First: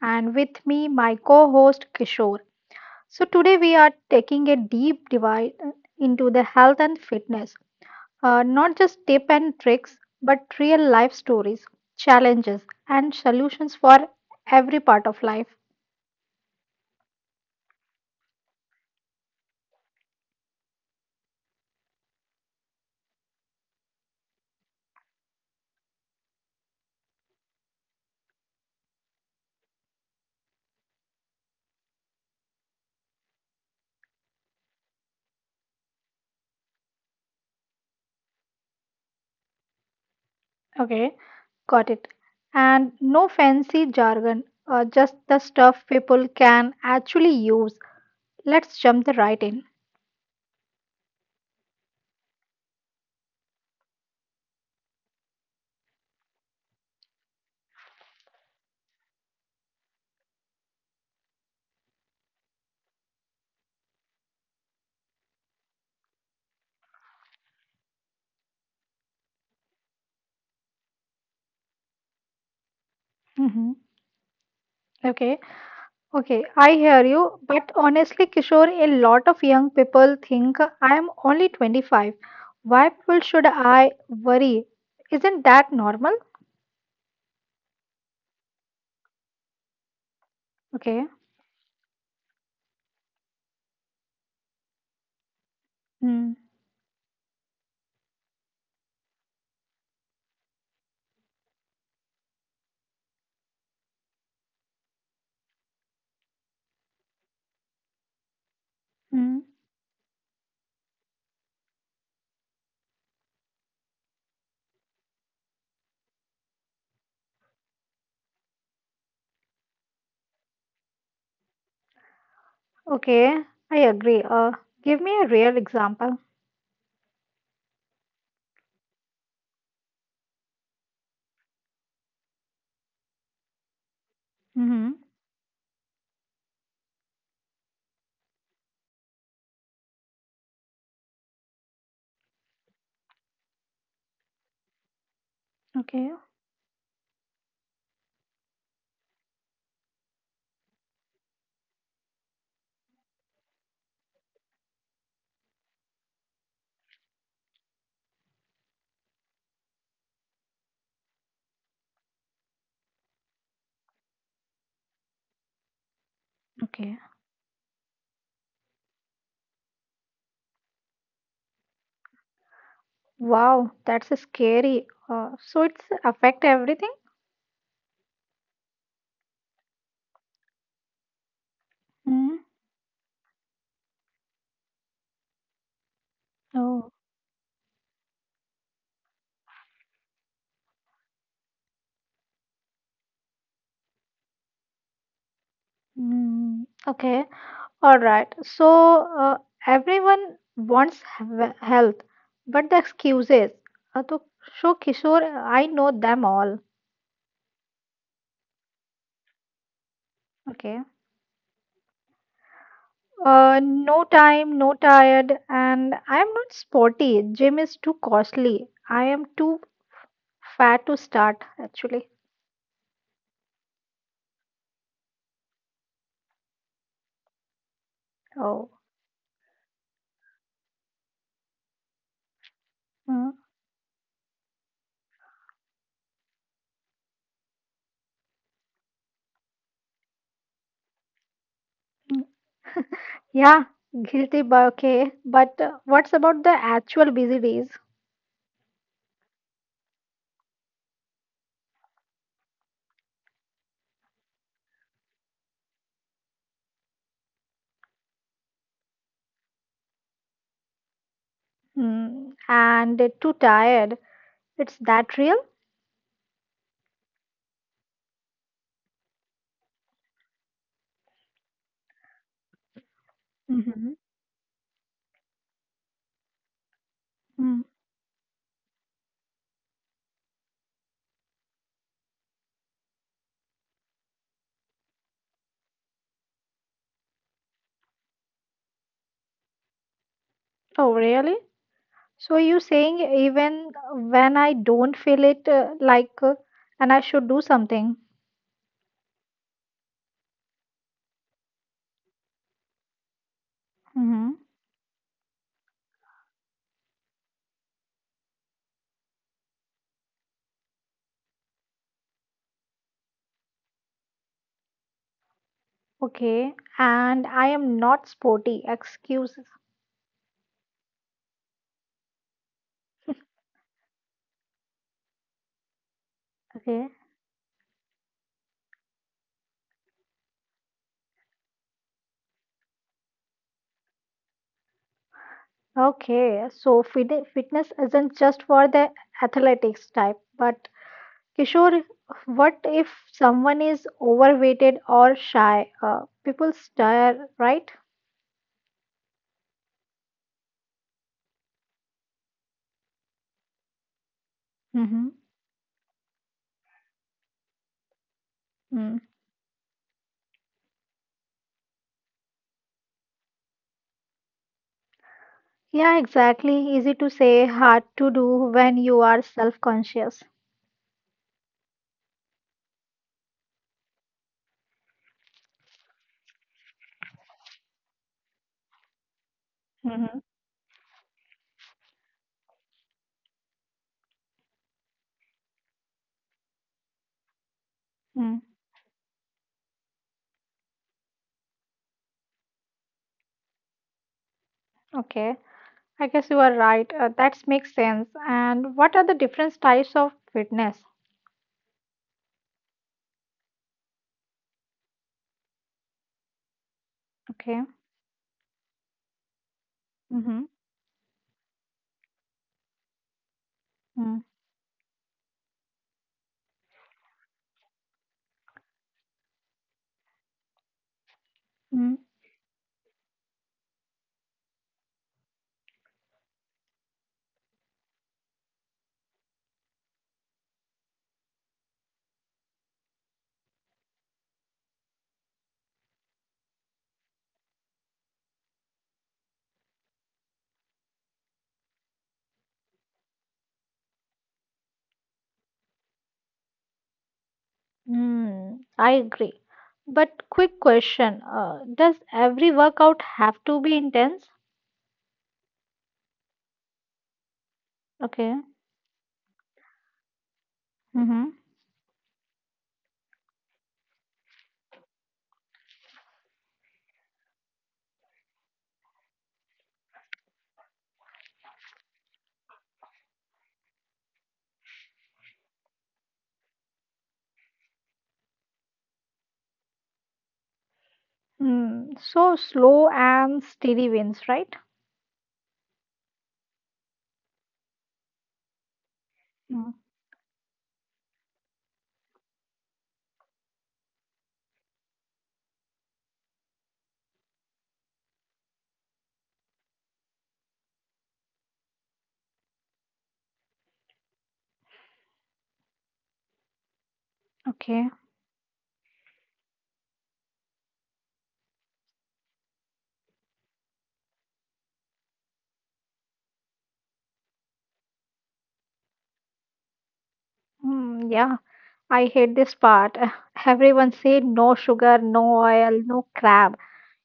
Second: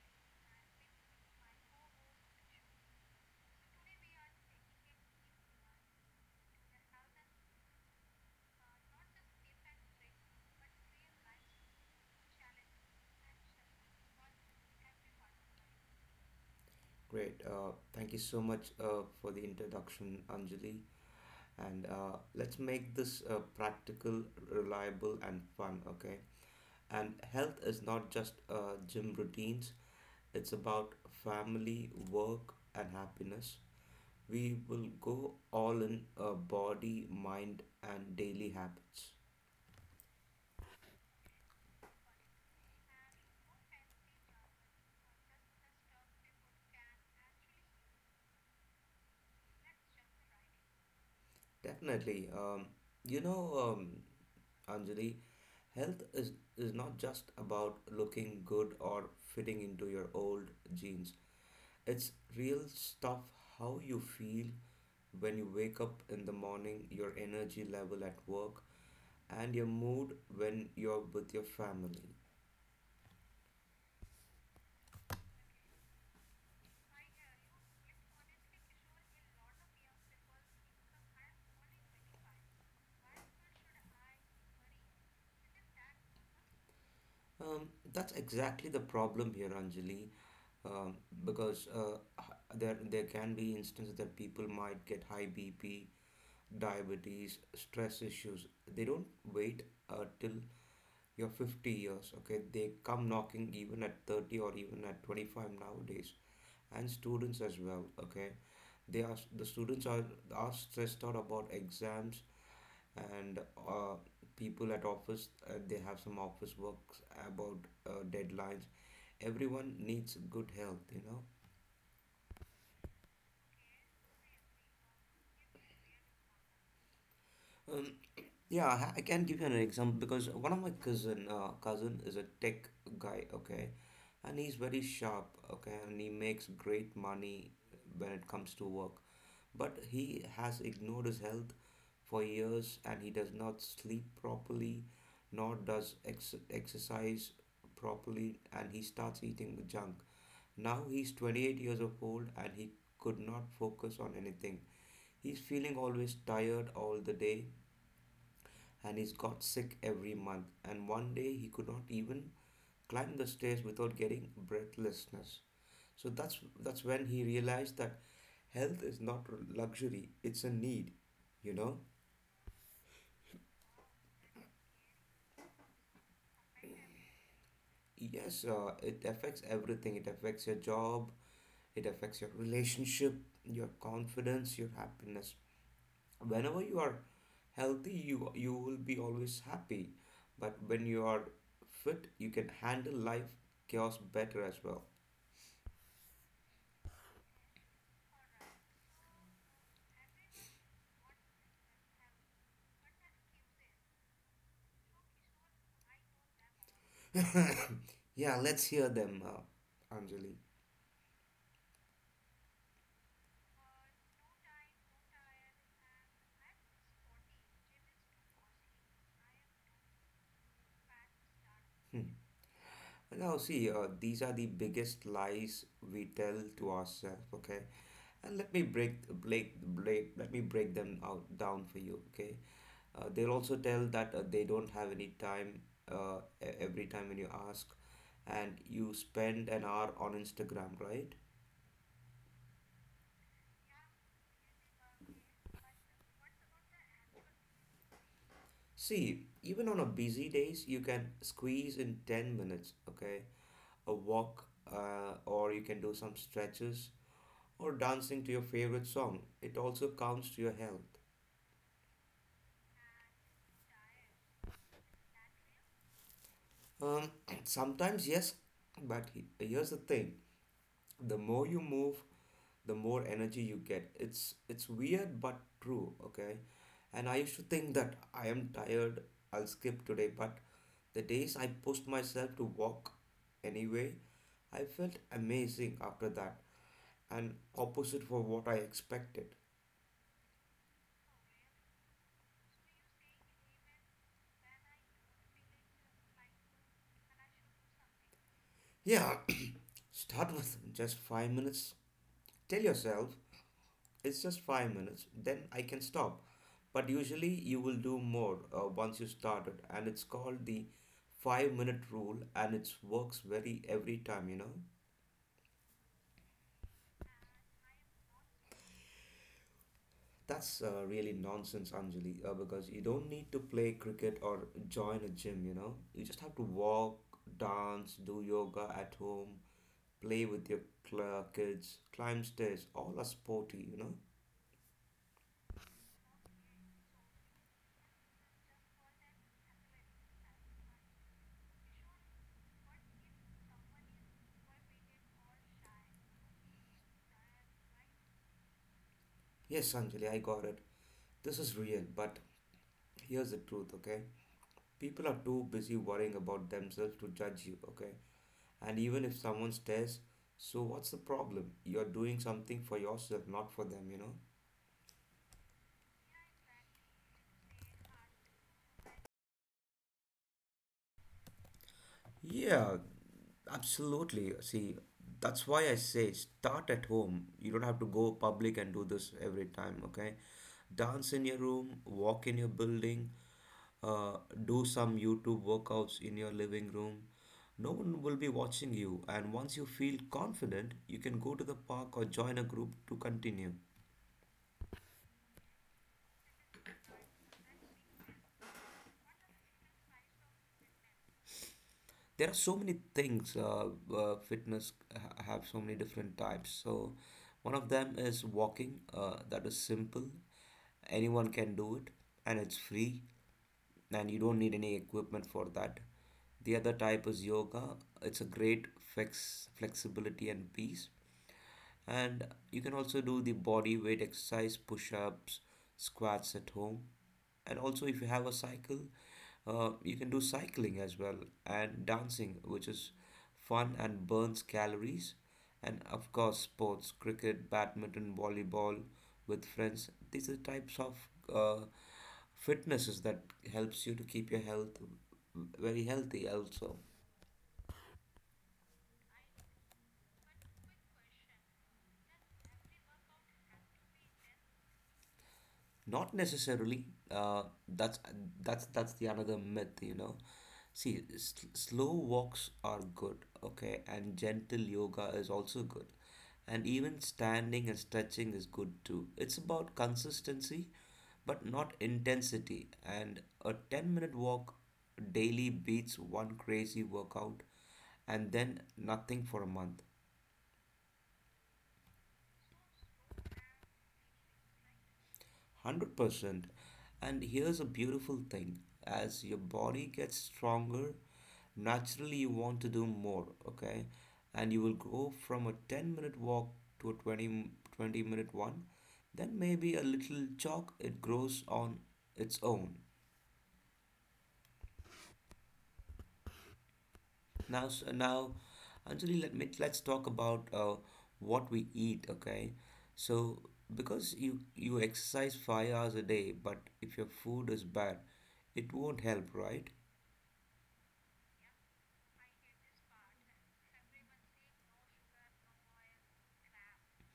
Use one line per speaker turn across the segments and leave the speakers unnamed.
and with me my co-host Kishore. So today we are taking a deep dive into the health and fitness. Not just tips and tricks, but real life stories, challenges and solutions for every part of life.
Great. Thank you so much for the introduction, Anjali. And let's make this practical, reliable, and fun, okay? And health is not just gym routines, it's about family, work, and happiness. We will go all in body, mind, and daily habits.
Okay, got it. And no fancy jargon, just the stuff people can actually use. Let's jump the right in.
Definitely. You know, um, Anjali, health is not just about looking good or fitting into your old jeans. It's real stuff: how you feel when you wake up in the morning, your energy level at work, and your mood when you're with your family.
Mhm. Okay. Okay, I hear you, but honestly, Kishore, a lot of young people think I am only 25. Why people should I worry? Isn't that normal?
That's exactly the problem here, Anjali, um,
Okay.
because there can be instances that people might get high BP,
Hmm.
diabetes, stress issues. They don't wait till your 50 years, okay? They come knocking even at 30, or even at 25 nowadays. And students as well, okay? The
Hmm.
students are stressed out about exams. And people at office, they have some office works about deadlines. Everyone needs good health.
Okay, I agree. Give me a real example.
Um, yeah, I can give you an example, because one of my cousin is a tech guy, okay, and he's very
Mm-hmm.
sharp, okay, and he makes great money when it comes to work. But he has ignored his health for years, and he does not sleep properly, nor does
Okay.
ex exercise properly, and he starts eating junk. Now he's 28 years of old, and he could not focus on anything. He's feeling always tired all the day, and he got sick every month. And one day he could not even climb the stairs without getting breathlessness. So that's when
Okay.
he realized that health is not a luxury; it's a need. You know,
Wow, that's a scary. So it's affect everything?
yes, it affects everything. It affects your job. It affects your
Mm.
relationship, your confidence, your happiness. Whenever you are
Oh.
healthy, you will be always happy. But when you are fit, you can handle life chaos better as well.
Mm. Okay. All right. So uh, everyone wants health, but the excuses. To show Kishore, I know them all.
Yeah, let's hear them, Anjali.
Okay. No time, no tired, and I am not sporty. Gym is too costly. I am too fat to start.
Hmm.
Actually.
Now, see, these are the biggest lies we tell to ourselves. Okay, and let me
Oh.
break, break, break. Let me break them out down for you. Okay, they'll
Mm.
also tell that they don't have any time. Every time when you ask, and you spend an hour on Instagram, right?
Yeah. Guilty, but okay. But what's about the actual busy days?
See, even on a busy days, you can squeeze in 10 minutes, okay? A walk, or you can do some stretches or dancing to your favorite song. It also counts to your health.
Mm. And too tired. It's that real?
Um, Sometimes, yes, but here's the thing: the more you move, the more energy you get.
Mm-hmm.
It's weird but true, okay? And I used to
Mm.
think that I am tired, I'll skip today, but the days I pushed myself to walk anyway, I felt amazing after that, and opposite for what I expected.
Oh, really? So you saying even when I don't feel it and I should do something.
Yeah, start with just 5 minutes. Tell yourself it's just
Mm-hmm.
5 minutes, then I can stop. But usually you will do more once you started, and it's called the 5 minute rule, and it works very every time.
Okay. And I am not sporty. Excuses.
That's really nonsense, Anjali, because you don't need to play cricket or join a gym, you know. You just have to
Okay.
walk, dance, do yoga at home, play with your kids, climb stairs, all are sporty.
Okay. So fitness isn't just for the athletics type, but Kishore, what if someone is overweighted or shy? People stare, right?
Yes, Anjali, I got it. This is real, but here's the truth, okay? People
Mm-hmm.
are too busy worrying about themselves to judge you, okay? And
Mm.
even if someone stares, so what's the problem? You're doing something for yourself, not for them, you know?
Yeah, exactly. Easy to say, hard to do when you are self-conscious.
Yeah, absolutely. See, that's why I say start at home. You don't have to go public and do this every time, okay?
Mm-hmm.
Dance in your room, walk in your building, uh, do some YouTube workouts in your living room. No one will be
Mm.
watching you, and once you feel confident, you can go to the park or join a group to continue.
Okay, I guess you are right. That makes sense. And what are the different types of fitness?
There are so many things. Fitness have so many different types. So, one
Okay.
of them is walking. That is simple.
Mm-hmm.
Anyone can do it, and it's free, and you
Mm.
don't need any equipment for that. The other type is yoga. It's a great flexibility and peace.
Mm,
And you can also do the body weight exercise: push-ups, squats at home. And also if you have a cycle, you can do cycling as well. And dancing, which is fun and burns calories. And of course sports: cricket, badminton, volleyball with friends. These are types of uh, fitnesses that helps you to keep your health very healthy also.
mm, I agree. But quick question, does every workout have to be intense?
Not necessarily. Uh, that's
Okay.
that's the another myth. See, s
Mm-hmm.
slow walks are good, okay, and gentle yoga is also good, and even standing and stretching is good too. It's about consistency, but not intensity. And a 10-minute walk daily beats one crazy workout and then nothing for a month.
Mm, so slow and steady wins, right?
100%. And here's a beautiful thing: as your
Mm.
body gets stronger, naturally you want to do more, okay? And you will go from a 10-minute walk to a twenty minute one. Then maybe a little jog, it grows on its own. Now, so
Okay.
now, Anjali, let's talk about what we eat, okay? So, because you exercise 5 hours a day, but if your food is bad, it won't help, right?
Mm, yeah, I hate this part. Everyone say no sugar, no oil, no crab.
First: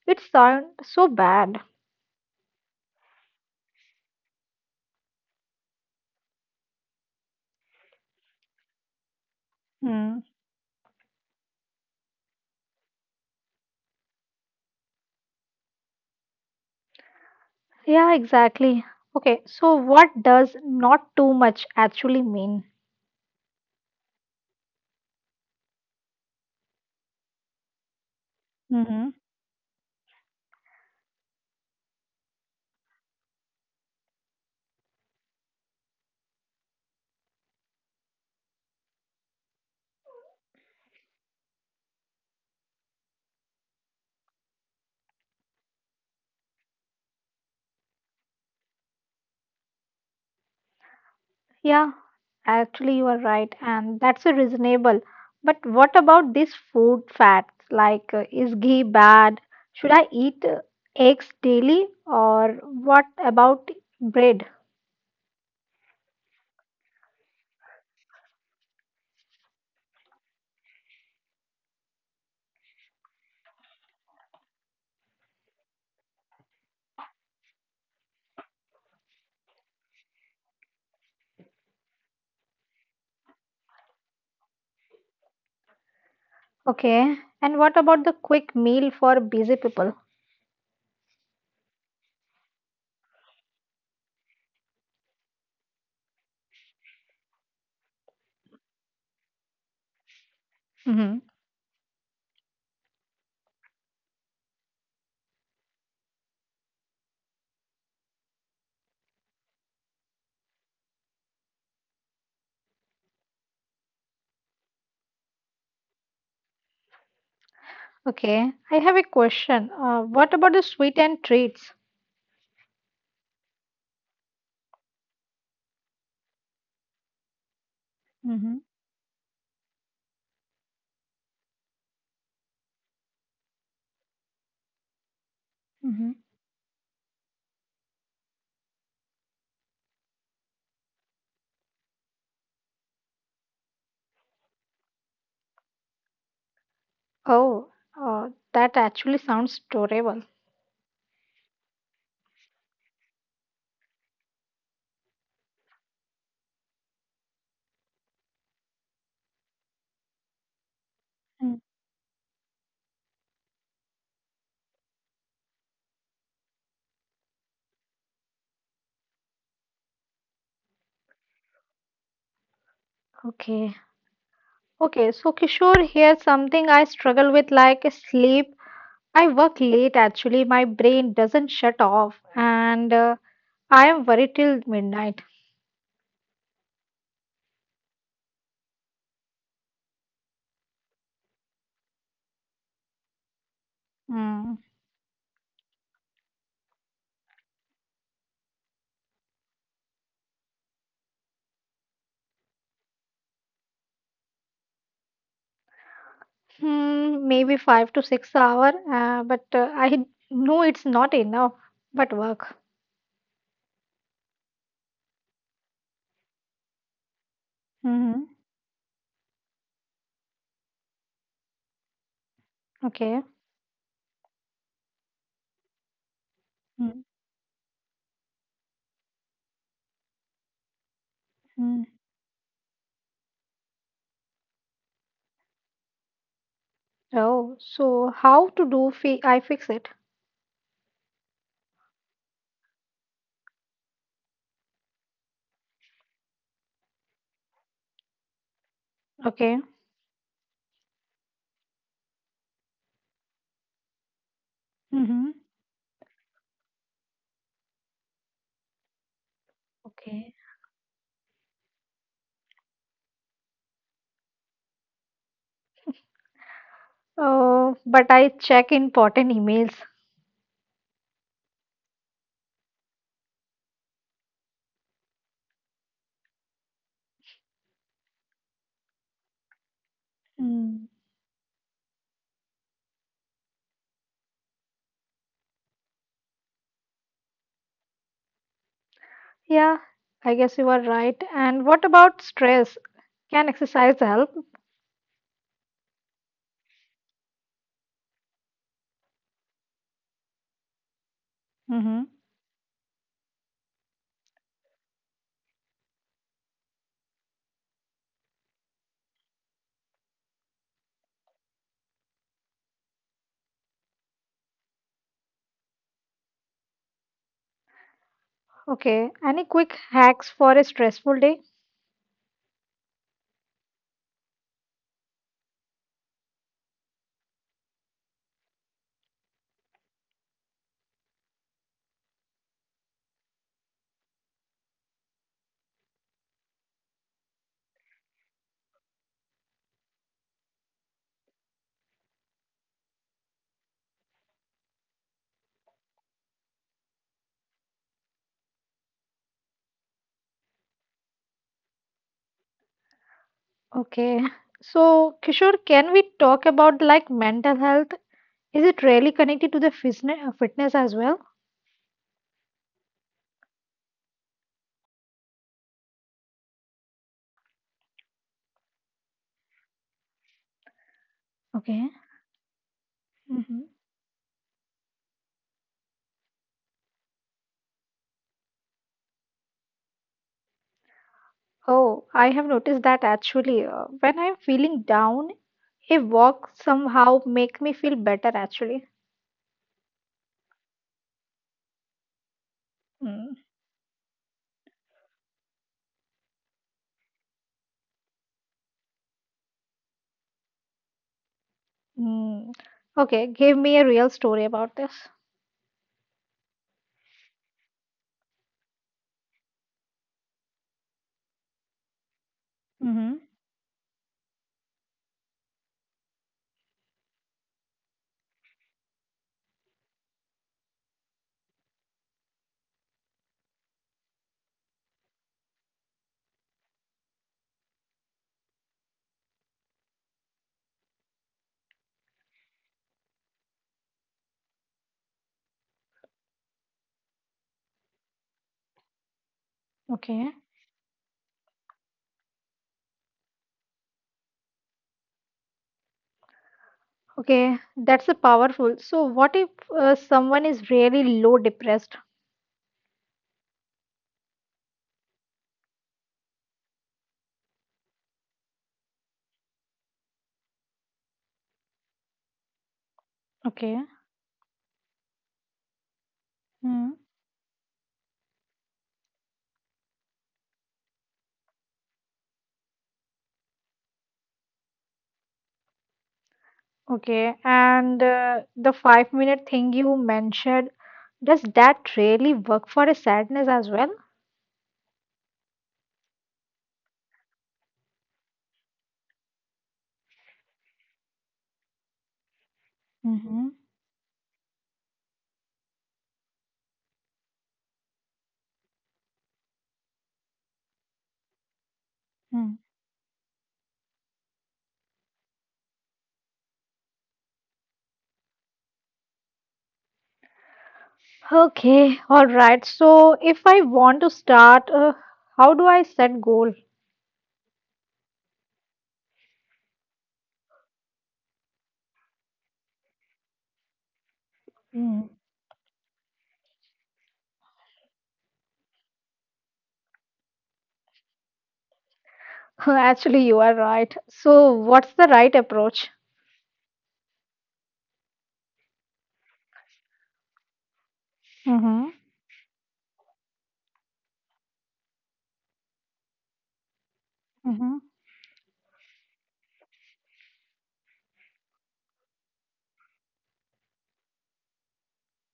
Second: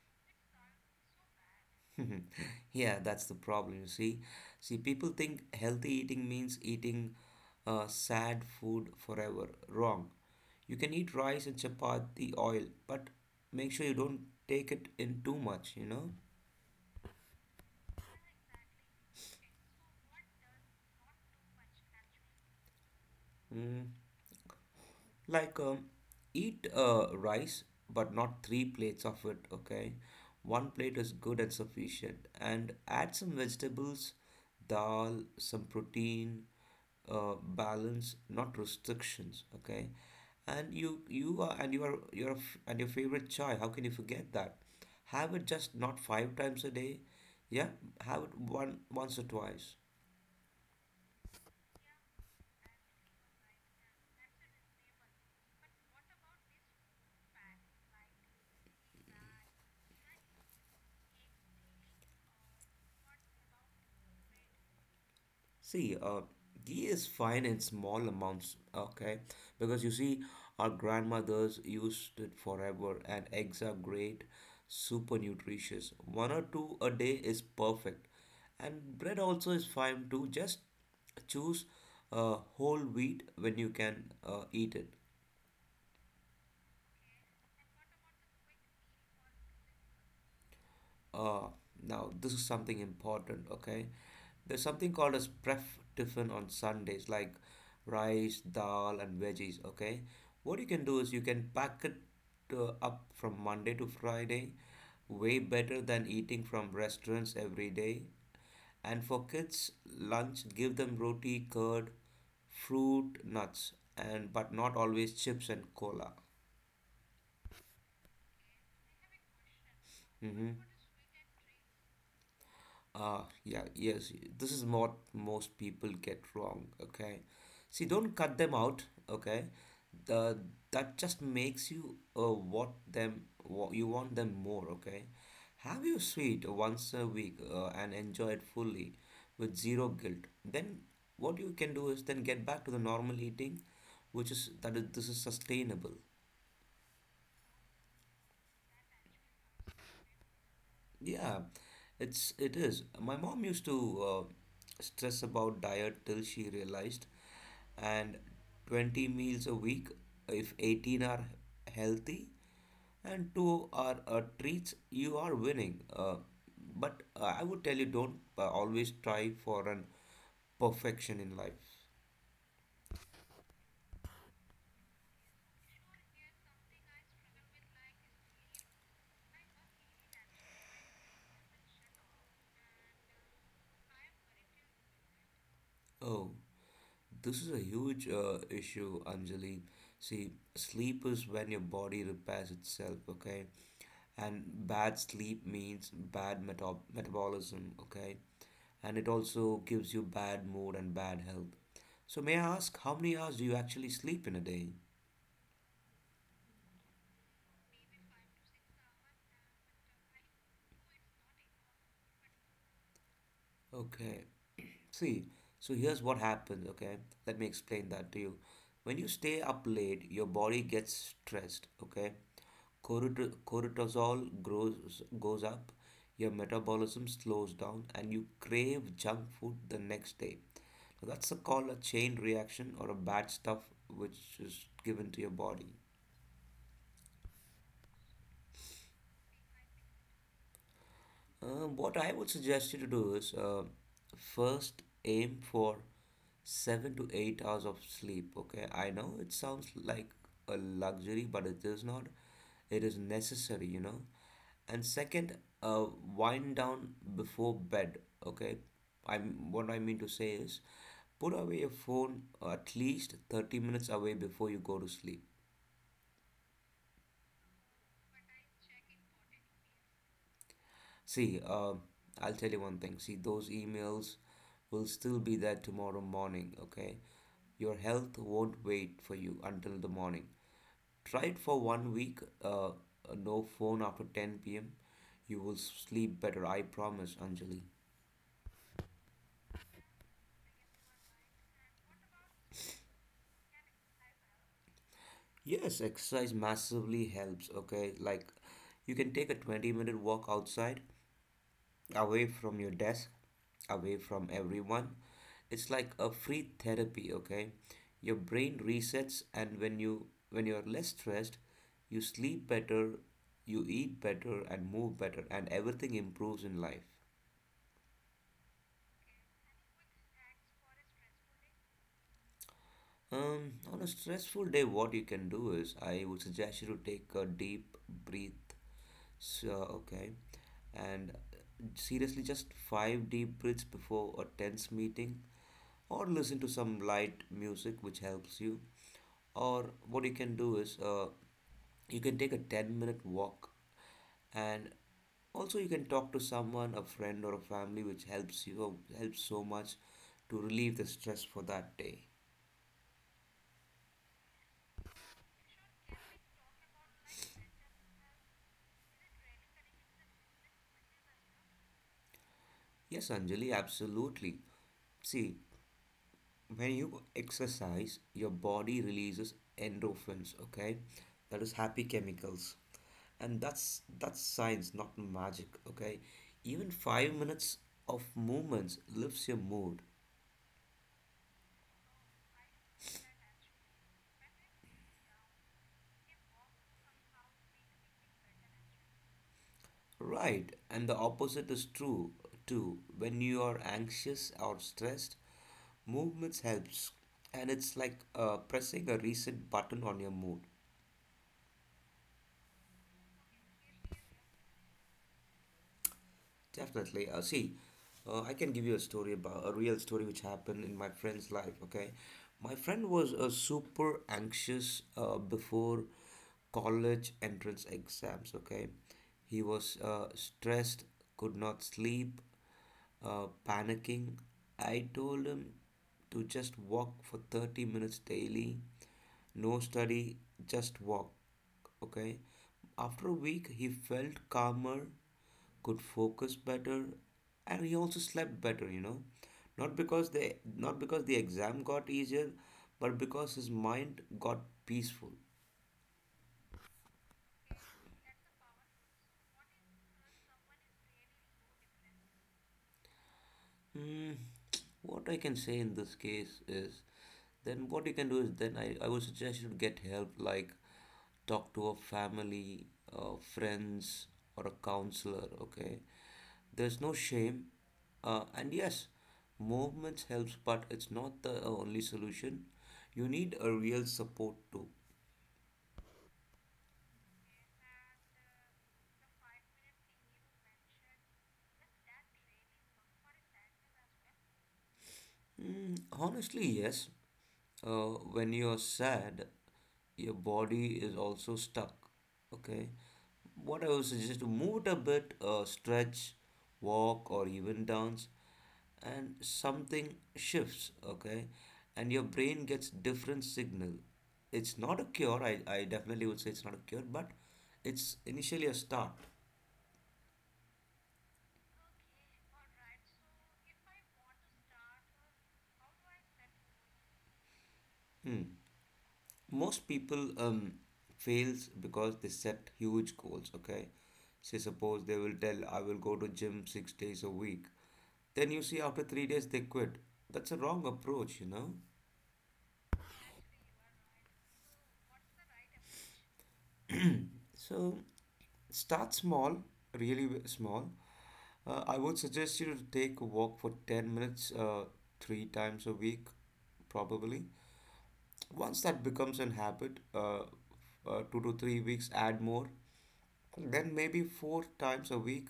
It sounds so bad.
Yeah, that's the problem, you see. See, people think healthy eating means eating sad food forever. Wrong.
Mm.
You can eat rice and chapati oil, but make sure you don't take it in too much, you know?
Yeah, exactly. Okay, so what does not too much actually mean?
Mm. Like, eat rice, but not three
Hmm.
plates of it, okay? One plate is good and sufficient. And add some vegetables, dal, some protein, balance, not restrictions, okay? And your favorite chai, how can you forget that? Have it just not 5 times a day, yeah? Have it once or twice.
Yeah, actually, you are right, and that's a reasonable. But what about these food facts? Like, is ghee bad? Should I eat eggs daily? Or what about bread?
See, ghee is fine in small amounts, okay? Because you see, our grandmothers used it forever, and eggs are great, super nutritious. One or two a day is perfect. And bread also is fine too. Just choose whole wheat when you can eat it.
Okay, and what about the quick meal for busy people?
Uh, Now this is something important, okay? There's something called as pref tiffin on Sundays, like rice, dal, and veggies, okay? What you can do
Hmm.
is you can pack it up from Monday to Friday, way better than eating from restaurants every day. And for kids, lunch, give them roti, curd, fruit, nuts, and but not always chips and cola.
Okay, I have a question. What about the
Mm-hmm.
sweet and treats?
Ah, yeah, yes. This is what most people get wrong, okay? See, don't cut
Hmm.
them out, okay? The that just makes you what you want them more, okay? Have your sweet once a week and enjoy it fully with zero guilt. Then what you can do is then get back to the normal eating, which is that is, this is sustainable.
Oh, uh, that actually sounds adorable.
Yeah, it is. My mom used to stress about diet till she realized, and 20 meals a week, if 18 are
Mm.
healthy and two are treats, you are winning. But I would tell you don't always try for an perfection in life.
Okay. Okay, so Kishore, here's something I struggle with like sleep. I work late actually. My brain doesn't shut off and I am worried till midnight.
Oh, this is a huge issue, Anjali. See, sleep is when your body repairs itself, okay? And
Mm.
bad sleep means bad metabolism. Okay, and it also gives you bad mood and bad health. So may I ask, how many hours do you actually sleep in a day?
Hmm, maybe 5 to 6 hours, but I know it's not enough, but work.
Okay, see, so here's what happens, okay? Let me explain that to
Mm-hmm.
you. When you stay up late, your body gets stressed, okay?
Okay.
Cortisol goes up, your metabolism slows down, and you crave junk food the next day. Now, that's called a
Mm-hmm.
chain reaction, or a bad stuff which is given to your body.
Oh, so how to do fi I fix it?
What I would suggest you to do is, first, aim for 7 to 8 hours of sleep. Okay, I know it
Okay.
sounds like a luxury, but it is not. It is necessary. And
Mm-hmm.
second, wind down before bed. Okay, I'm what I mean to
Okay.
say is, put away your phone at least 30 minutes away before you go to sleep.
Oh, but I check important emails.
See, I'll tell you one thing. See, those emails will still be there tomorrow morning, okay? Your health won't wait for you until the morning.
Mm.
Try it for one week, uh, uh, no phone after 10 p.m. You will sleep better, I promise, Anjali.
Yeah, I guess you are right. And what about stress? Can exercise help?
Yes, exercise massively helps, okay? Like, you can take a 20-minute walk outside,
Mm-hmm.
away from your desk, away from everyone. It's like a free therapy, okay? Your brain resets, and when you're less stressed, you sleep better, you eat better and move better, and everything improves in life.
Okay, any quick hacks for a stressful day?
On a stressful day, what you can do is I would suggest you to take a deep breath. So, okay, and seriously, just five deep breaths before a tense meeting, or listen to some light music which helps you, or what you can do is you can take a 10-minute walk, and also you can talk to someone, a friend or a family, which helps you helps so much to relieve the stress for that day.
Okay, so Kishore, can we talk about like mental health? Is it really connected to the fitness as well?
Yes, Anjali, absolutely. See, when you exercise, your body releases endorphins, okay? That is happy
Okay.
chemicals, and
Mm-hmm.
that's science, not magic, okay? Even 5 minutes of movements lifts your mood.
Oh, I have noticed that actually. When I'm feeling down, a walk somehow make me feel better actually.
Right, and the opposite is true too. When you are anxious or stressed, movements helps, and it's like pressing a reset button on your mood.
Mm. Okay, give me a real story about this.
Definitely. See, I can give you a story about a real story which happened in my friend's life. Okay, my friend was
Mm-hmm.
super anxious before college entrance exams. Okay, he was stressed, could not sleep, panicking. I told him to just walk for 30 minutes daily, no study, just walk. Okay, after a week, he felt calmer, could focus better, and he also slept better. Not because
Okay.
the not because the exam got easier, but because his mind got peaceful.
Okay, that's a powerful. So, what if someone is really low depressed?
Mm, what I can say in this case is, then what you can do is, then I would suggest you to get help, like talk to a family,
Okay.
friends, or a counselor, okay? There's
Mm.
no shame, and yes, movements helps, but it's not the only solution. You need a real support too.
Okay, and the 5 minute thing you mentioned, does that really work for a sadness as well?
Mm, honestly, yes. Uh, when you're sad, your body is also stuck. Okay.
Mm-hmm.
What I would suggest is to move it a bit, stretch, walk, or even dance, and something shifts. Okay, and your brain
Mm.
gets different signal. It's not a cure. I definitely would say it's not a cure, but it's initially a start.
Okay, all right. So, if I want to start, how do I set goal?
Hmm. Most people fails because they set huge goals, okay? Say suppose they
Mm.
will tell, I will go to gym 6 days a week, then you see after 3 days they quit. That's a wrong approach, you know.
Actually, you are right. So, what's the right approach?
So start small, really small. I would suggest you to take a walk for 10 minutes, three times a week, probably.
Mm-hmm.
Once that becomes an habit, 2 to 3 weeks, add more, then maybe four times a week.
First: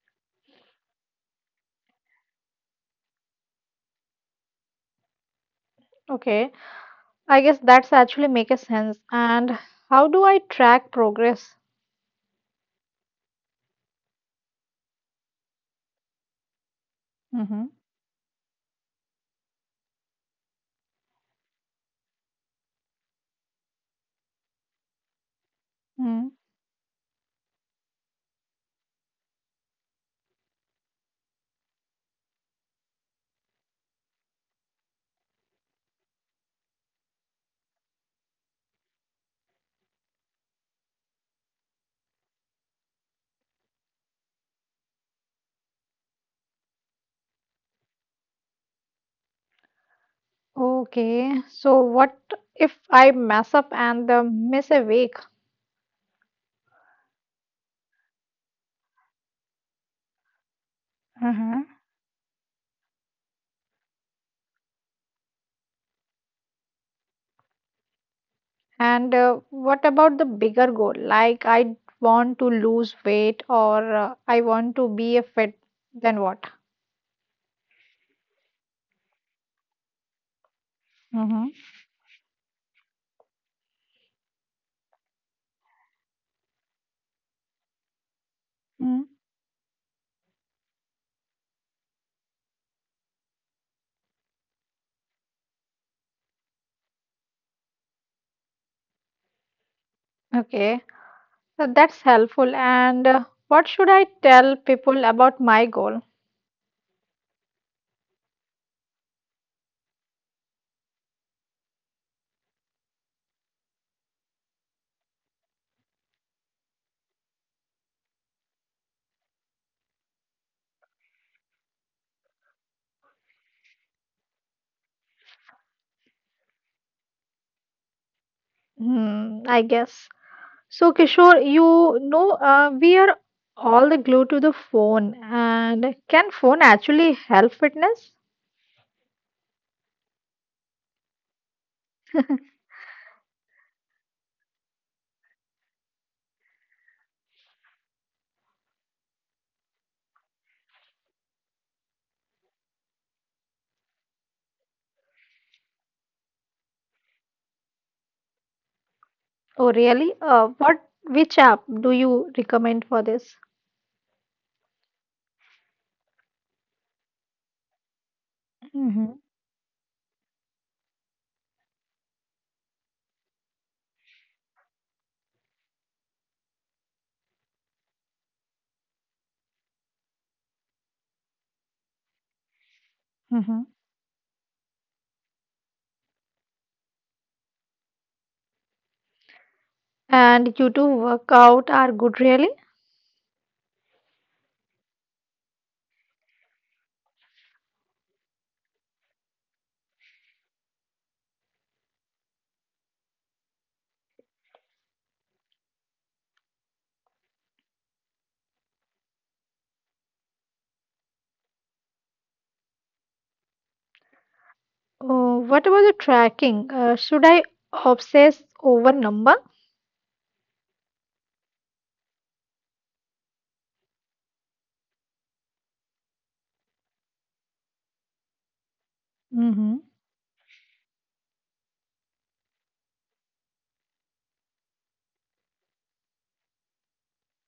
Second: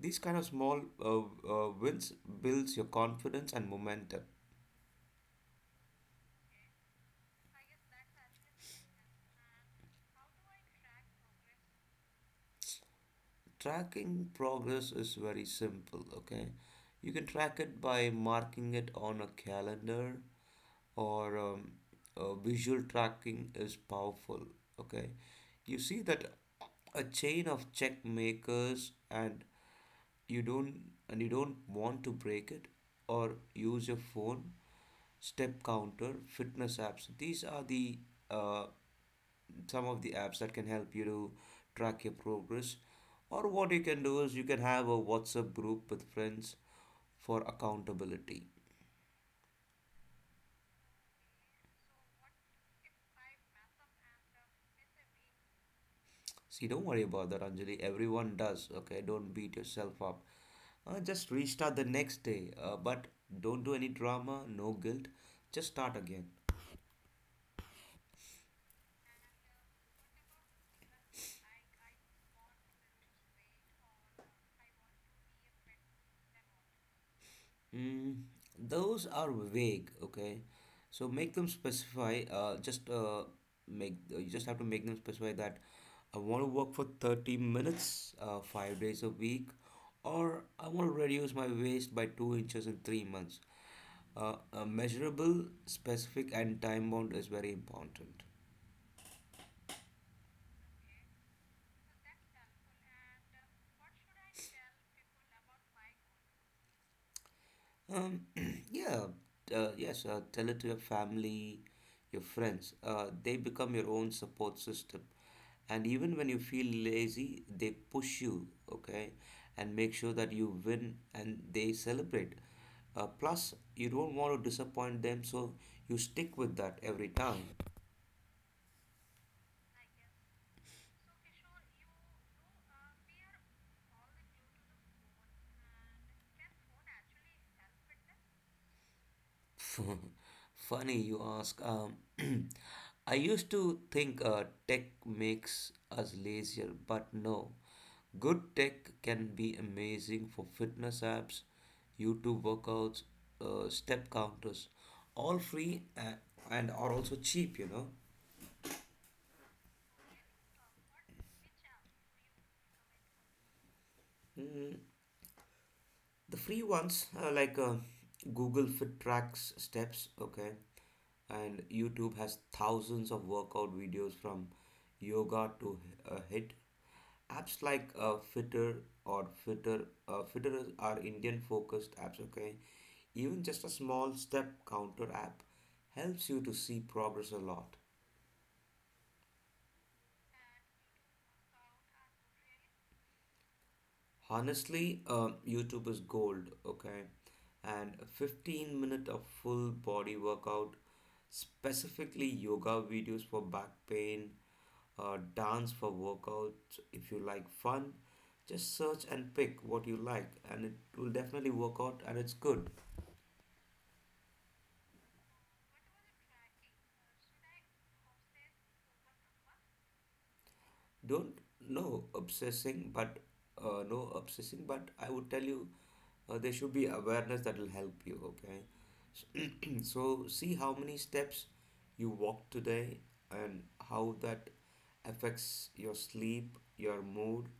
These kind of small wins builds your confidence and momentum.
Okay, I guess that's actually make a sense. And how do I track progress?
Tracking progress is very simple, okay? You can track
Mm-hmm.
it by marking it on a calendar, or visual tracking is powerful, okay? You see
Mm.
that a chain of check makers, and you don't you don't want to break it. Or use your phone, Step Counter, fitness apps. These are the uh, some of the apps that can help you to track your progress. Or what you can do is you can have a WhatsApp group with friends for accountability.
Okay, so what if I mess up and miss a week?
See, don't worry about that, Anjali. Everyone does. Okay, don't beat yourself up. Just
Mm-hmm.
restart the next day, but don't do any drama, no guilt. Just start again.
And what about the bigger goal? Like I want to lose weight or I want to be a fit, then what?
Mm, those are vague, okay? So make them
Mm-hmm.
specify, just make you just have to make them specify that I want to work for 30 minutes, 5 days a
Mm.
week, or I want to reduce my waist by 2 inches in 3 months. Measurable, specific, and time bound is very important.
Okay, so that's helpful. And what should I tell people about my goal?
Um, yeah, yes, tell it to your family, your friends. They become your own support system. And even when you feel lazy, they push you, okay, and make sure that you win and they celebrate. Plus, you don't want to disappoint them, so you stick with that every time.
Hmm, I guess. So, Kishore, you know, we are all the glue to the phone. And can phone actually help fitness?
Funny you ask. I used to think tech makes us lazier, but no. Good tech can be amazing for fitness apps, YouTube workouts, step counters, all free and are also cheap, you know.
Oh, really? Which app do you recommend for this?
Mm, the free ones are like Google Fit
Mm-hmm.
tracks steps, okay, and YouTube has thousands of workout videos from yoga to hit. Apps like Fitter are Indian focused apps. Okay, even
Mm-hmm.
just a small step counter app helps you to see progress a lot.
And YouTube workout are good, really?
Honestly, YouTube is gold. Okay, and a 15 minute of full body workout, specifically yoga videos for back pain, dance for workouts. If you like fun, just search and pick what you like, and it will definitely work out and it's good.
Oh, what about the tracking? Should I obsess over number?
Don't no obsessing, but No obsessing, but I would tell you, there should be awareness that will help you, okay?
Mm-hmm.
So, see how many steps you walk today and how that affects your sleep, your mood.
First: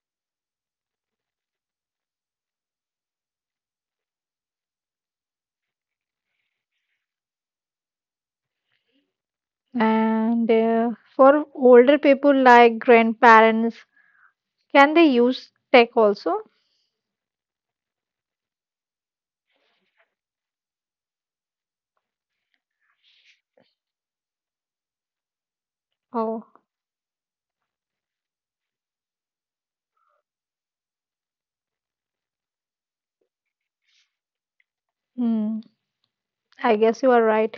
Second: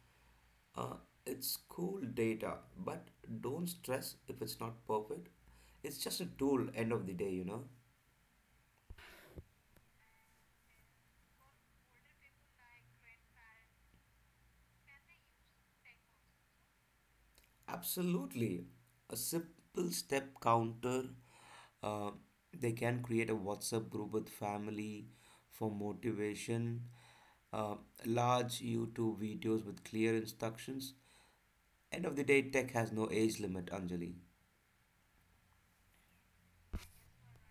Uh, it's cool data, but don't stress if it's not perfect. It's just a tool, end of the day, you know.
And for older people like grandparents, can they use tech also?
Absolutely. A simple step counter. Uh, they can create a WhatsApp group with family for
Oh.
motivation, uh, large YouTube videos with clear instructions. End of the day, tech has no age limit, Anjali.
I guess you are right.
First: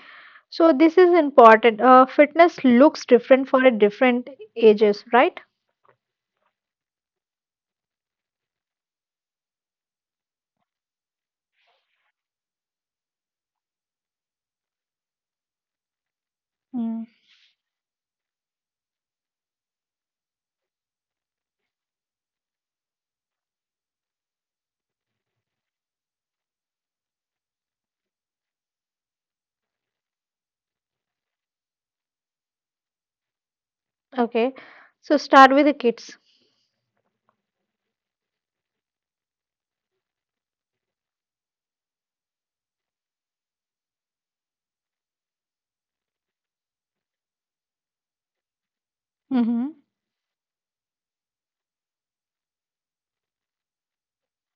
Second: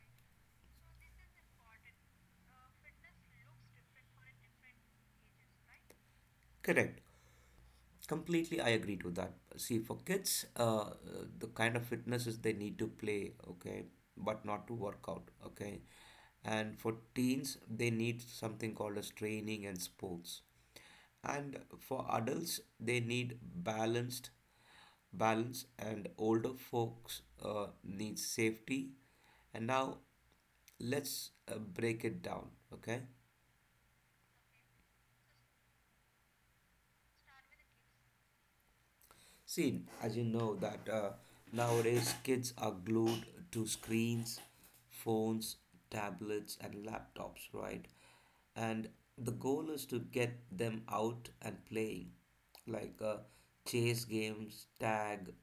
So this is important. Fitness looks different for a different ages, right?
Correct. Completely, I agree to that. See, for kids, the kind of fitnesses they need to play, okay, but not to work out, okay. And for teens,
Mm.
they need something called as training and sports. And for adults, they need balance, and older folks need safety. And now let's break it down, okay?
Okay. So start with the kids.
See, as you know that nowadays kids are glued to screens, phones, tablets, and laptops, right? And the goal is to get
Mm-hmm.
them out and playing, like chase games, tag,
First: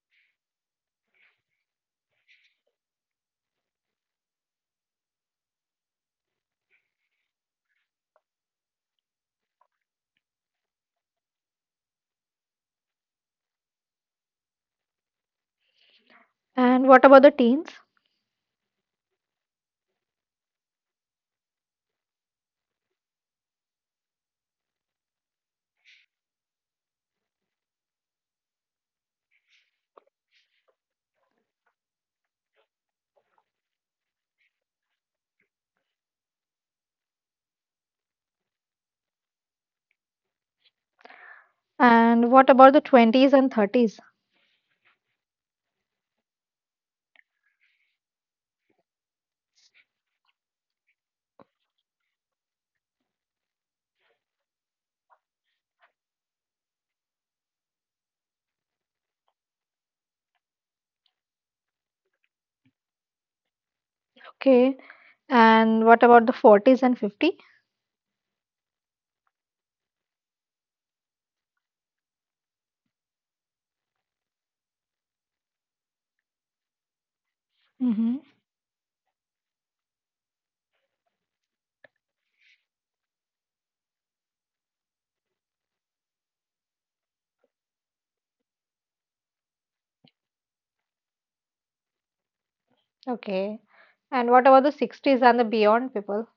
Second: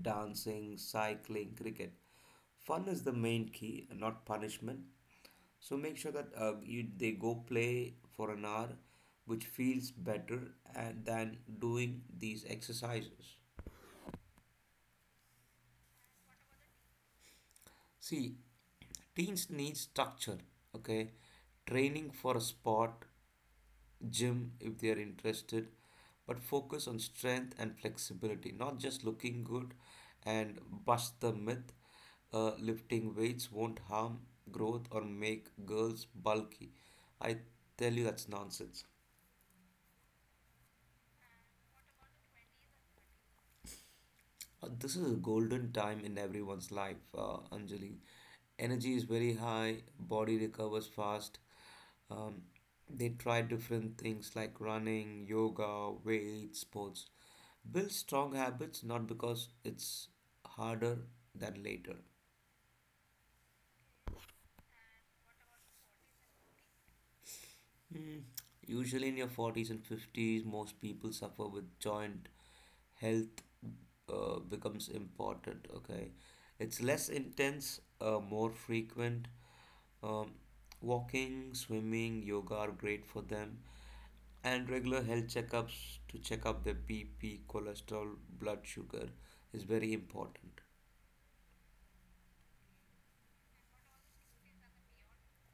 dancing, cycling, cricket. Fun is the main key, not punishment. So make sure that you they go play for an hour, which feels better and, than doing these exercises.
And what about the teens?
See, teens need structure, okay? Training for a sport, gym if they are interested, but focus on strength and flexibility, not just looking good, and bust the myth. Lifting weights won't harm growth or make girls bulky. I tell you, that's nonsense.
And what about the 20s and 30s?
This is a golden time in everyone's life, Anjali. Energy is very high, body recovers fast. Um, they try different things like running, yoga, weights, sports. Build strong habits, not because it's harder than later.
Okay. And what about the 40s and 50?
Mm, usually in your 40s and 50s, most people suffer with joint health becomes important, okay? It's less
Mm-hmm.
intense, more frequent. Um, Walking, swimming, yoga are great for them, and regular health checkups to check up their BP, cholesterol, blood sugar is very important.
Okay. And what about the 60s and the beyond people?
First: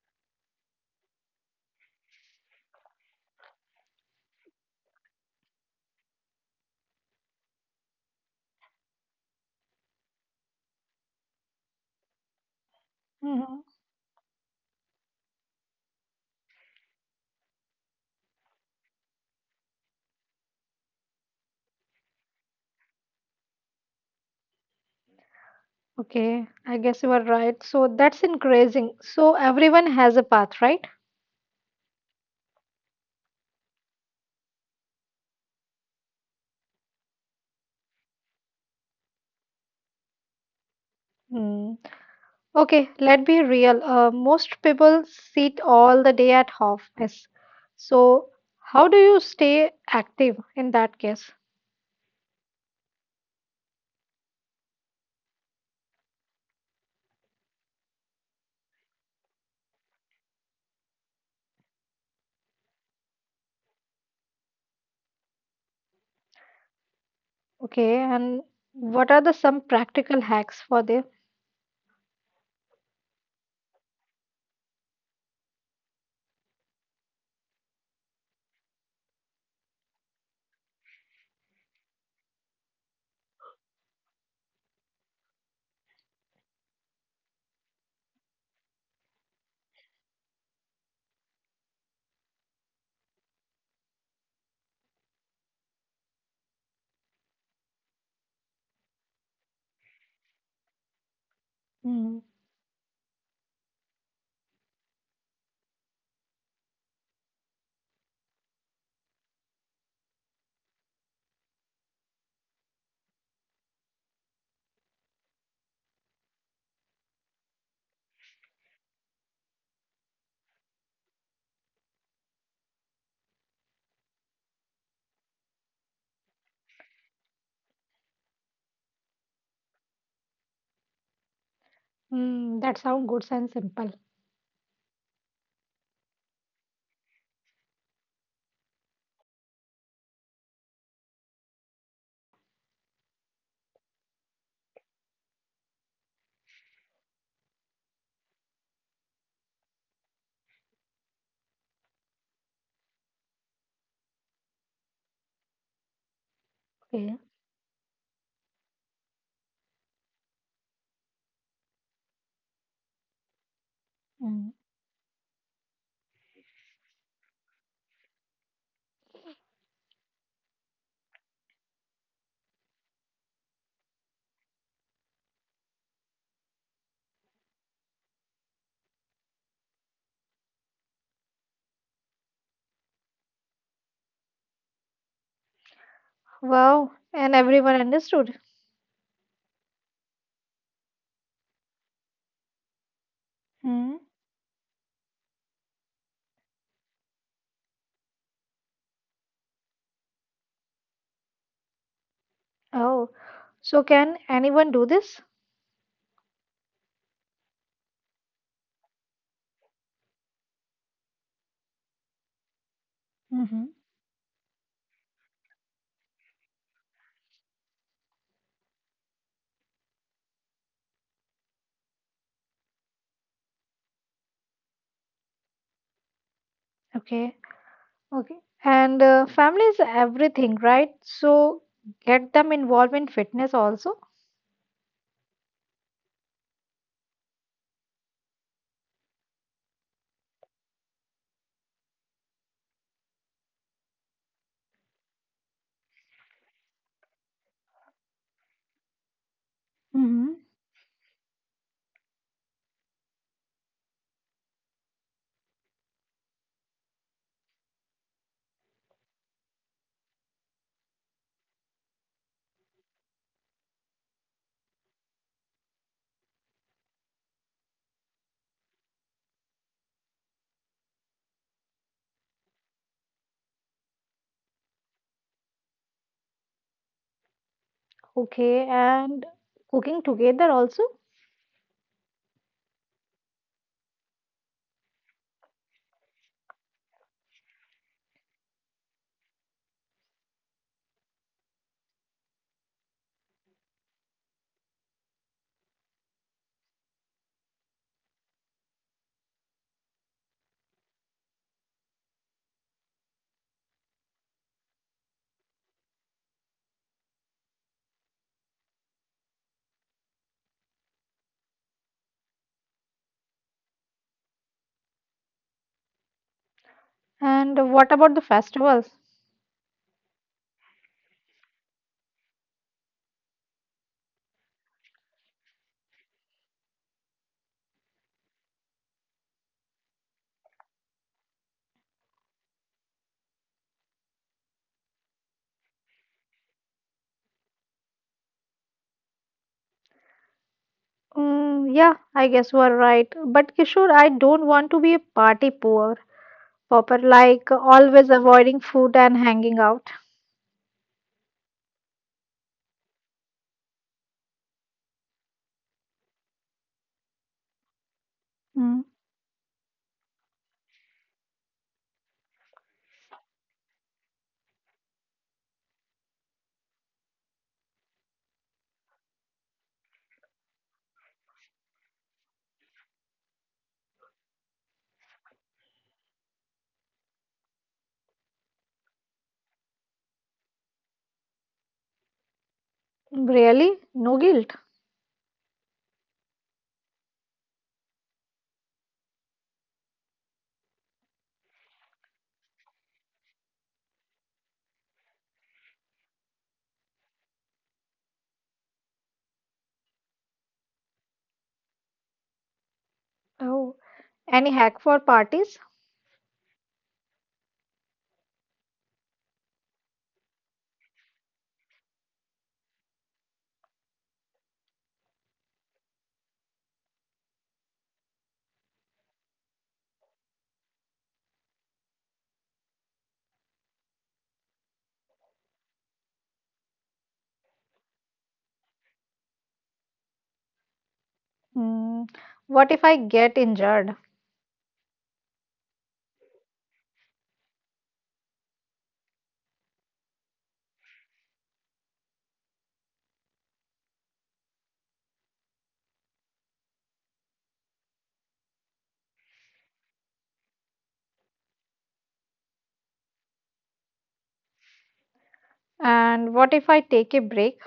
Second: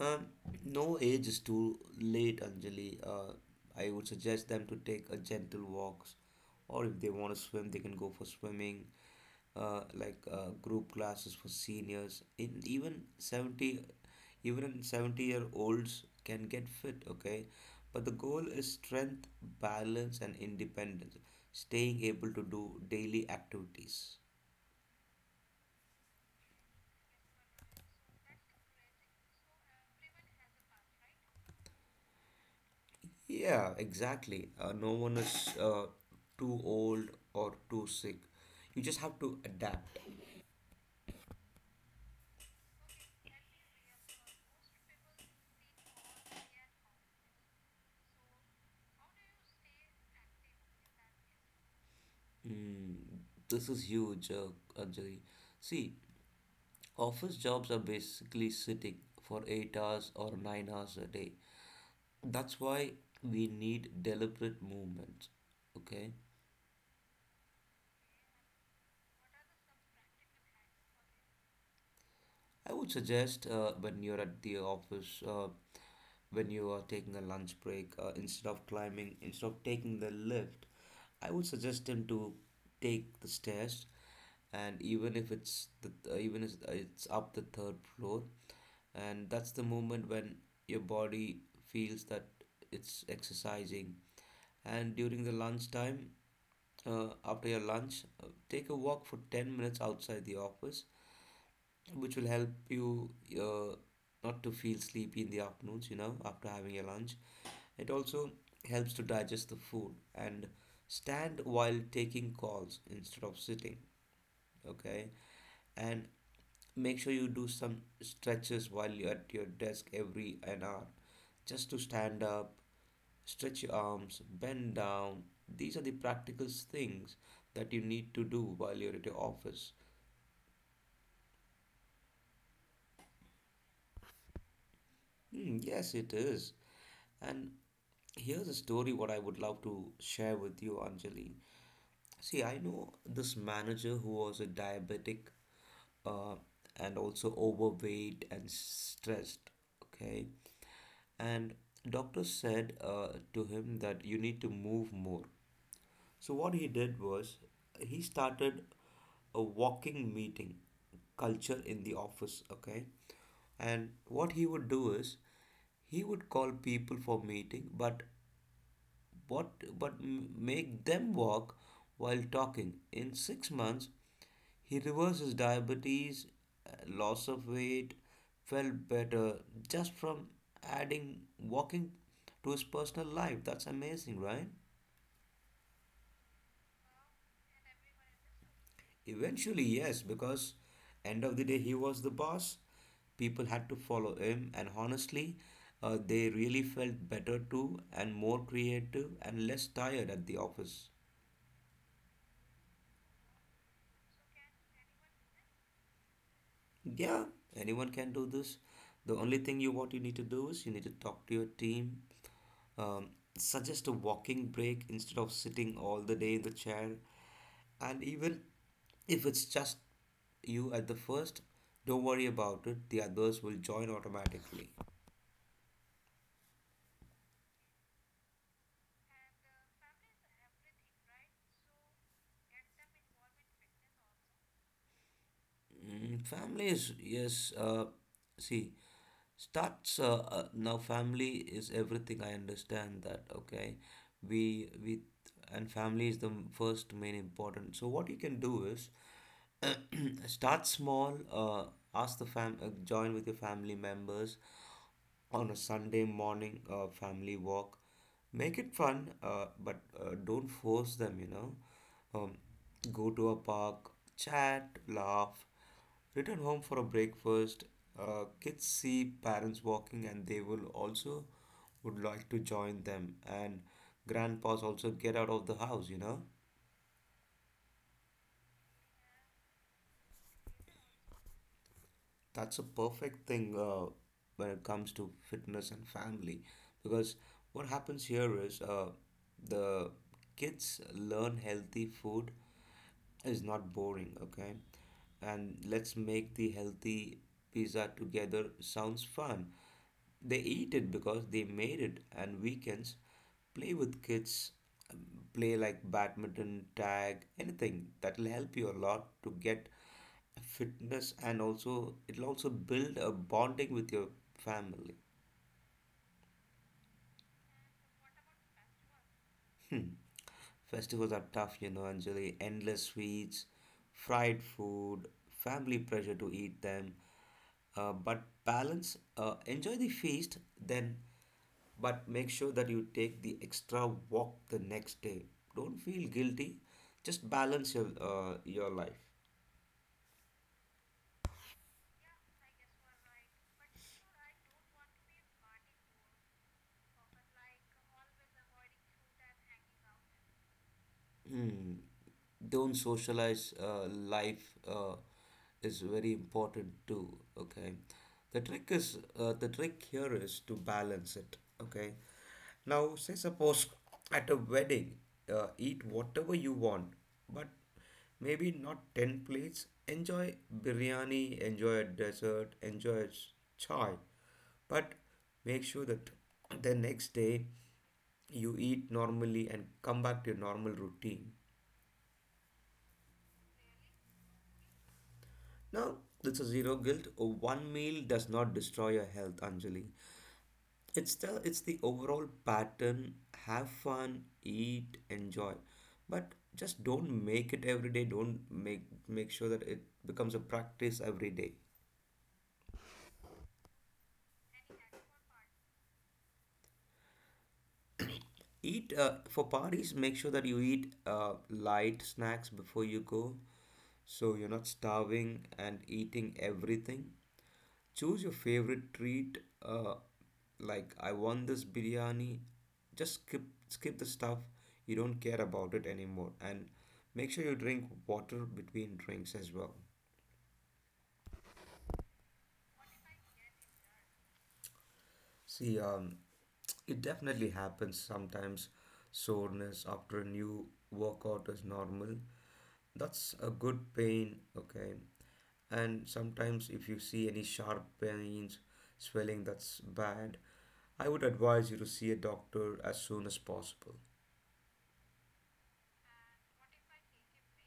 Um, no age is too late, Anjali. I would suggest them to take a gentle walks, or if they want to swim, they can go for swimming. Like group classes for seniors. in even
Mm-hmm.
70 Even 70 year olds can get fit, okay, but the goal is strength, balance, and independence, staying able to do daily activities.
Okay. I guess you are right. So that's encouraging. So everyone has a path, right?
Yeah, exactly. No one is too old or too sick, you just have to adapt.
Mm. Okay, let's be real. Most people sit all the day at office. So, how do you stay active in that case?
Mm, this is huge, Anjali. See, office jobs are basically sitting for 8 hours or 9 hours a day. That's why we need deliberate movement. Okay?
Okay, and what are the some practical hacks for them?
I would suggest when you're at the office, when you are taking a lunch break, instead of taking the lift, I would suggest them to take the stairs, and even if it's up the third floor. And that's the moment when your body feels that it's exercising. And during the lunchtime, after your lunch, take a walk for 10 minutes outside the office, which will
Mm,
help you uh, not to feel sleepy in the afternoons, you know, after having your lunch. It also helps to digest the food, and stand while taking calls instead of sitting, okay? And make sure you do some stretches while you're at your desk every an hour, just to stand up, stretch your arms, bend down. These are the practical things that you need to do while you're at your office.
mm, that sounds good and simple.
Hmm, yes, it is. And here's a story what I would love to share with you, Anjali. See, I know this manager who was a diabetic, uh, and also overweight and stressed. Okay. And doctor said to him that you need to move more. So what he did
Okay.
was, he started a walking meeting culture in the office, okay? And what he
Mm.
would do is, he would call people for meeting, but what make them walk while talking. In 6 months, he reversed his diabetes, loss of weight, felt better just from adding walking to his personal life. That's amazing, right?
Wow, and everyone understood.
Eventually, yes, because end of the day he was the boss. People had to
Mm.
follow him, and honestly, they really felt better too, and more creative and less tired at the office.
Oh, so can anyone do this?
Yeah, anyone can do this. The only thing you what you need to do is you need to talk to your team, um,
Mm-hmm.
suggest a walking break instead of sitting all the day in the chair, and even if it's just you at the first, don't worry about it. The others will join automatically.
Okay, okay. And family is everything, right? So get them involved in fitness also.
Mm, families, yes. See, starts now. Family is everything. I understand that. Okay, we and family is the first main important. So what you can do is
Hmm.
start small. Ask the fam. Join with your family members on a Sunday morning family walk. Make it fun, but don't force them. Um, Go to a park, chat, laugh, return home for a breakfast. Kids see parents walking and they will also would like to join them. And grandpas also get out of the house, you know?
Okay, and cooking together also?
That's a perfect thing when it comes to fitness and family, because what happens here is the kids learn healthy food is not boring, okay? And let's make the healthy pizza together sounds fun. They eat it because they made it, and weekends play with kids, um, play like badminton, tag, anything that'll help you a lot to get fitness and also it'll also build a bonding with your family.
And what about the festivals?
Hmm. Festivals are tough, you know, Anjali. Endless sweets, fried food, family pressure to eat them. But balance, enjoy the feast, then, but make sure that you take the extra walk the next day. Don't feel guilty. Just balance your life.
Mm, yeah, I guess you are right. But Kishore, I don't want to be a party poor popper, like always avoiding food and hanging out.
Hmm. Don't socialize life is very important too. Okay, the trick
Mm,
is the trick here is to balance it. Okay, now say suppose at a wedding, eat whatever you want, but maybe not ten plates. Enjoy biryani, enjoy a dessert, enjoy a chai, but make sure that the next day you eat normally and come back to your normal routine.
really? No guilt?
Now, it's a zero guilt. One meal does not destroy your health, Anjali. It's the overall pattern. Have fun, eat, enjoy, but just don't make it every day. Don't make Make sure that it becomes a practice every day.
Oh, any hack for parties?
Eat for parties. Make sure that you eat light snacks before you go, so you're not starving and eating everything. Choose your favorite treat, like I want this biryani. Just skip Skip the stuff you don't care about it anymore, and make sure you drink water between drinks as well.
Mm, what if I get injured?
See, it definitely happens sometimes. Soreness after a new workout is normal. That's a good pain, okay? And sometimes if you see any sharp pains swelling, that's bad. I would advise you to see a doctor as soon as possible.
And what if I take a break?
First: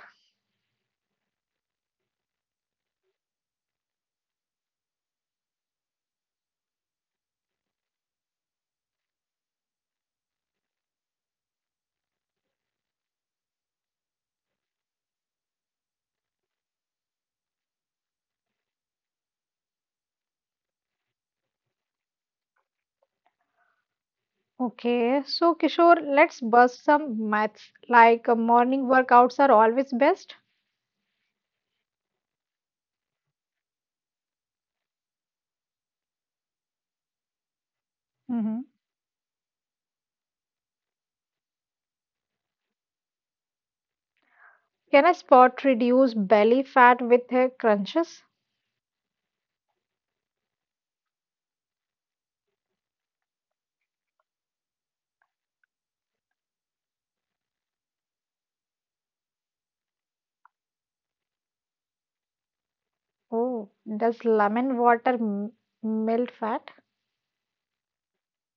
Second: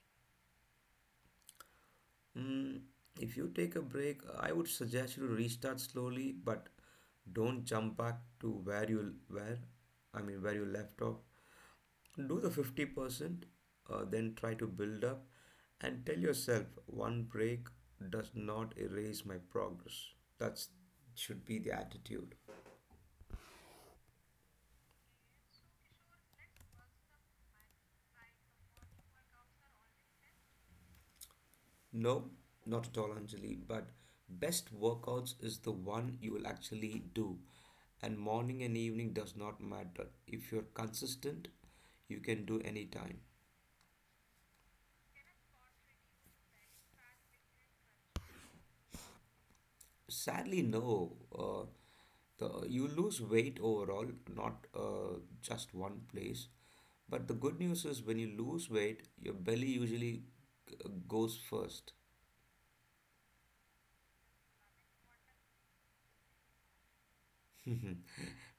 Mm, if you take a break, I would suggest you to restart slowly, but don't jump back to where you where I mean where you left off. Do the 50% then try to build up and tell yourself one break does not erase my progress. That's should be the attitude.
Okay, so Kishore, let's bust some maths. Like morning workouts are always best.
No, not at all, Anjali. But best workouts is the one you will actually do. And morning
Mm-hmm.
and evening does not matter. If you're consistent, you can do any time.
Can a spot reduce belly fat with crunches?
Sadly, no. The, you lose weight overall, not just one place. But the good news is when you lose weight, your belly usually g- goes first.
Oh, does lemon water melt fat?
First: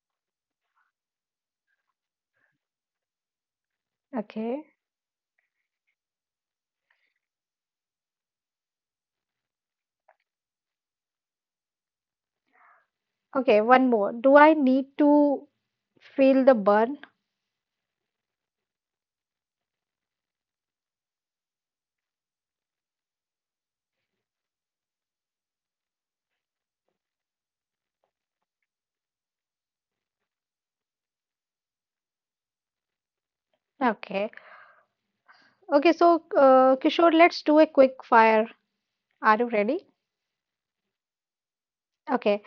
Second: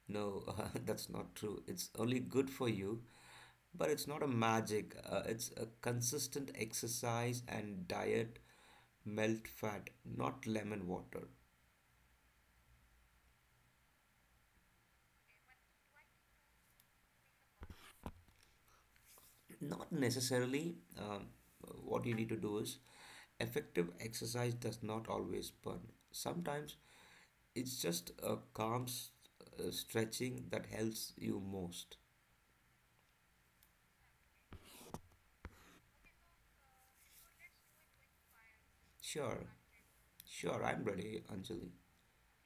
No, that's not true. It's only good for you. But it's not a
Okay.
magic, it's a consistent exercise and diet, melt fat, not lemon water.
Okay, one more. Do I need to feel the burn?
Not necessarily. What you need to do is Effective exercise does not always burn. Sometimes it's just a calm stretching that helps you most.
Okay. Okay, so Kishore, let's do a quick fire. Are
Sure,
you ready?
sure, I'm ready, Anjali.
Okay.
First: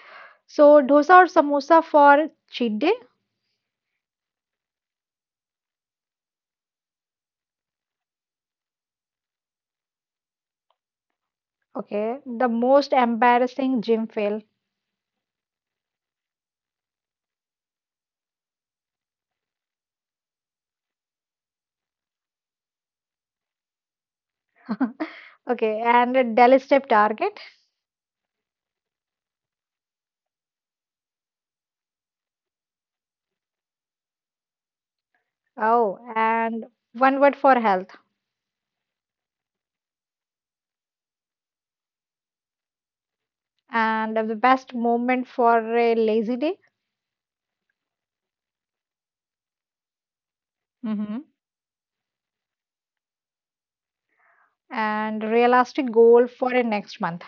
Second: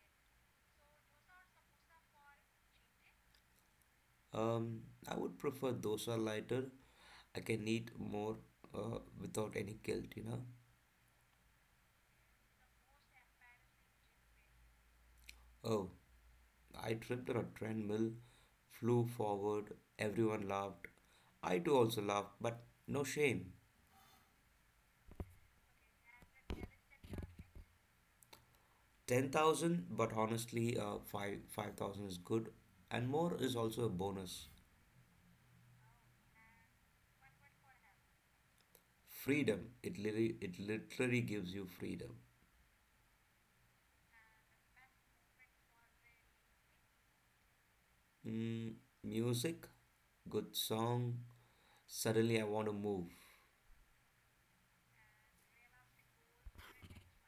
So, dosa or samosa for cheat day?
Um, I would prefer those are lighter. I can eat more without any guilt, you know.
Okay. The most embarrassing gym fail.
Oh, I tripped on a treadmill, flew forward, everyone laughed. I too also laughed, but no shame.
Okay, and a daily step target.
10,000, but honestly, 5,000 is good, and more is also a bonus.
Oh, and one word for health.
Freedom, it literally gives you freedom.
And the best moment for a lazy day.
Mm, music, good song,
Mm-hmm.
suddenly I want to move.
And realistic goal for a next month.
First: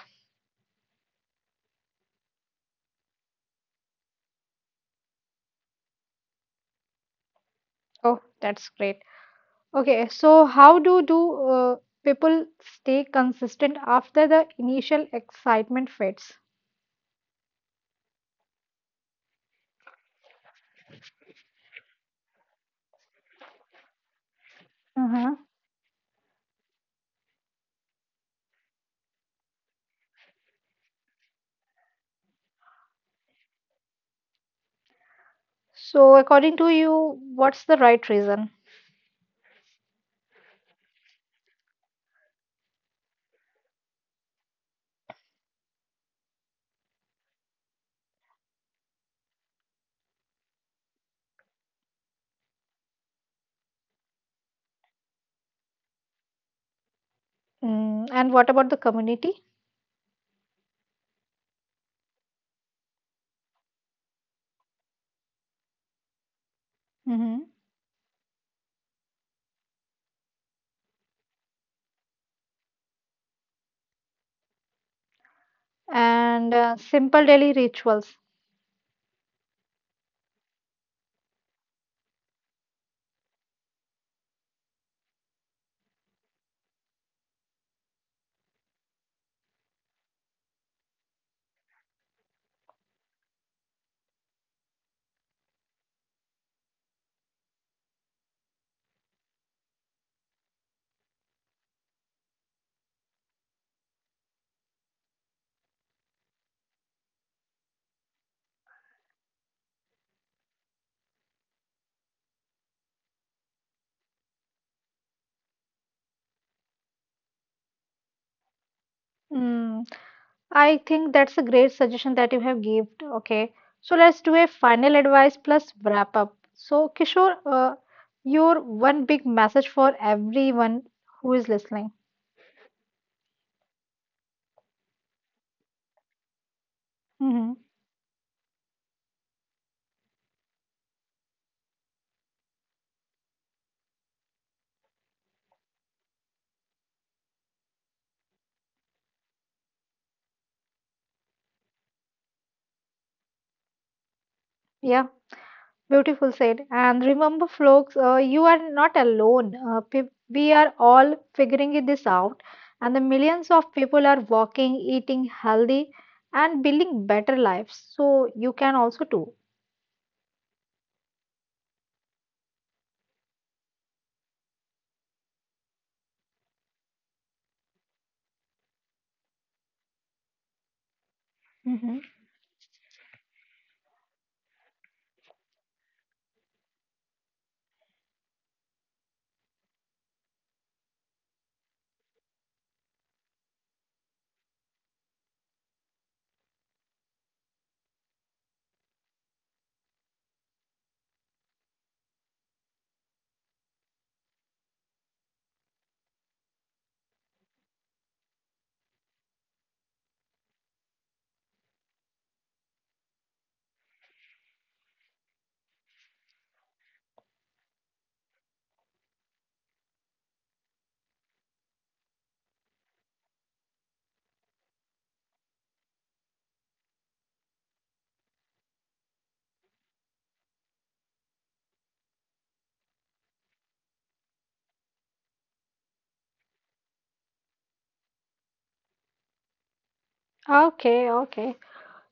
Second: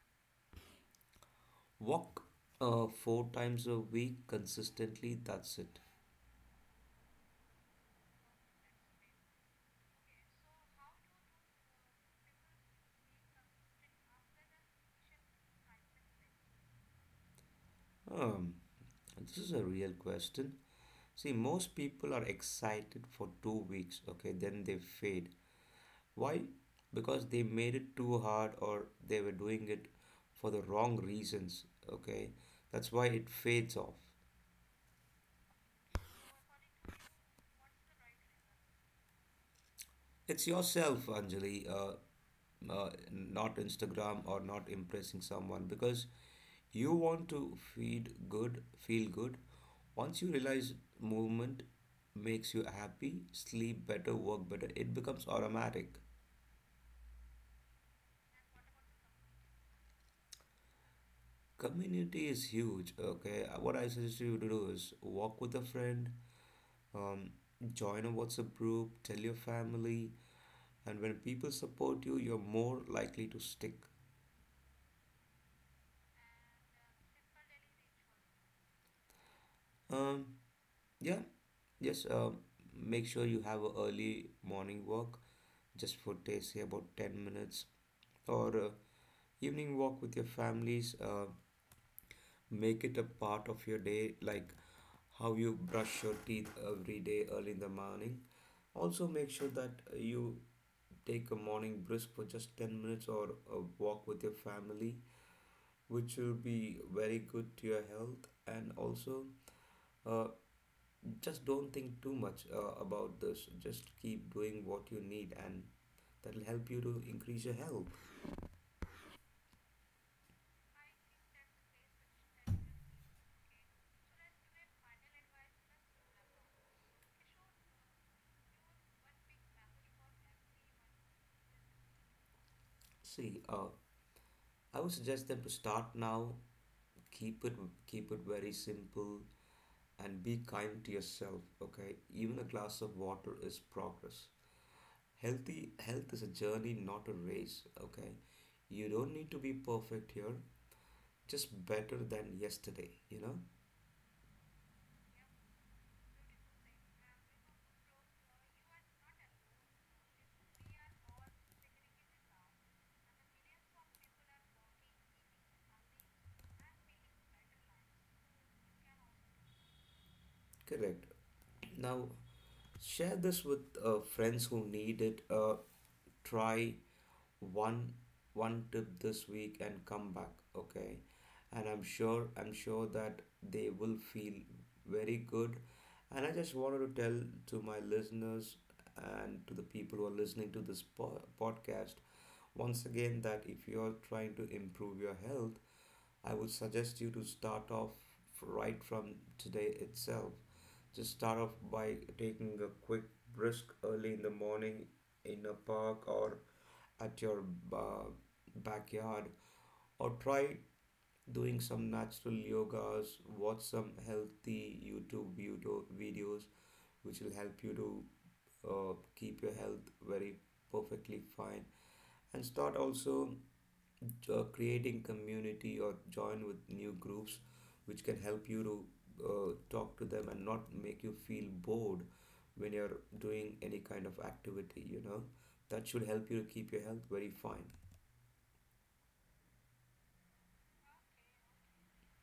Walk four times a week consistently, that's it.
Oh, that's great. Okay, so how do uh, people stay consistent after the initial excitement fades?
Um, this is a real question. See, most people are excited for 2 weeks, okay, then they fade.
Uh-huh.
Why? Because they made it too hard or they were doing it for the wrong reasons, okay? That's why it fades off.
So, according to you, what's the right reason?
It's yourself, Anjali, not Instagram or not impressing someone because you want to feed good, feel good. Once you realize movement makes you happy, sleep better, work better, it becomes automatic.
Mm, and what about the community?
Community is huge, okay? What I suggest you to do is walk with a friend, um,
Mm-hmm.
join a WhatsApp group, tell your family, and when people support you, you're more likely to stick.
And simple daily rituals?
Um, yeah, just make sure you have a early morning walk, just for say about 10 minutes, or evening walk with your families. Make it a part of your day, like how you brush your teeth every day early in the morning. Also, make sure that you take a morning brisk for just 10 minutes or a walk with your family, which will be very good to your health. And also, uh, just don't think too much about this. Just keep doing what you need, and that'll help you to increase your health.
Mm, I think that's a great suggestion that you have given. Okay, so let's do a final advice plus wrap up. So, Kishore, your one big message for everyone who is listening.
See, I would suggest them to start now, keep
Hmm.
it keep it very simple and be kind to yourself. Okay, even a glass of water is progress. Healthy health is a journey, not a race. Okay, you don't need to be perfect here, just better than yesterday, you know.
Yeah, beautiful said. And remember, folks, you are not alone. We are all figuring it this out, and the millions of people are walking, eating healthy, and building better lives. So you can also do.
Correct. Now, share this with friends who need it. Try one one tip this week and come back. Okay, and I'm
Hmm.
sure I'm sure that they will feel very good. And I just wanted to tell to my listeners and to the people who are listening to this podcast once again that if you're trying to improve your health, I would suggest you to start off right from today itself. Just start off by taking a quick brisk early in the morning in a park or at your ba- backyard, or try doing some natural yogas, watch some healthy YouTube videos, which will help you to keep your health very perfectly fine, and start also creating community or join with new groups which can help you to talk to them and not make you feel bored when you're doing any kind of activity, you know, that should help you to keep your health very fine.
Okay, okay.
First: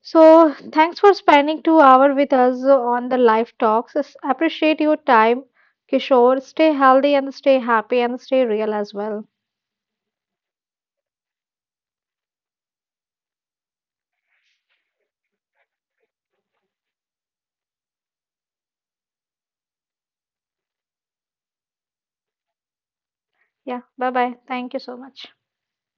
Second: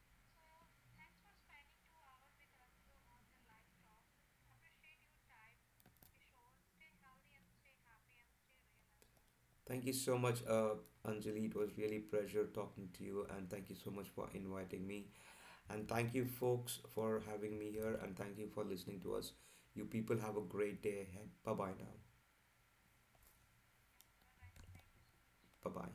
So, thanks for spending 2 hours with us on the live talks. Appreciate your time, Kishore. Stay healthy and stay happy and stay real as well.
Thank you so much, Anjali. It was really pleasure talking to you, and thank you so much for inviting me, and thank you folks for having me here, and thank you for listening to us. You people have a great day ahead. Bye bye now.
Yeah, bye bye. Thank you so much.
Bye bye.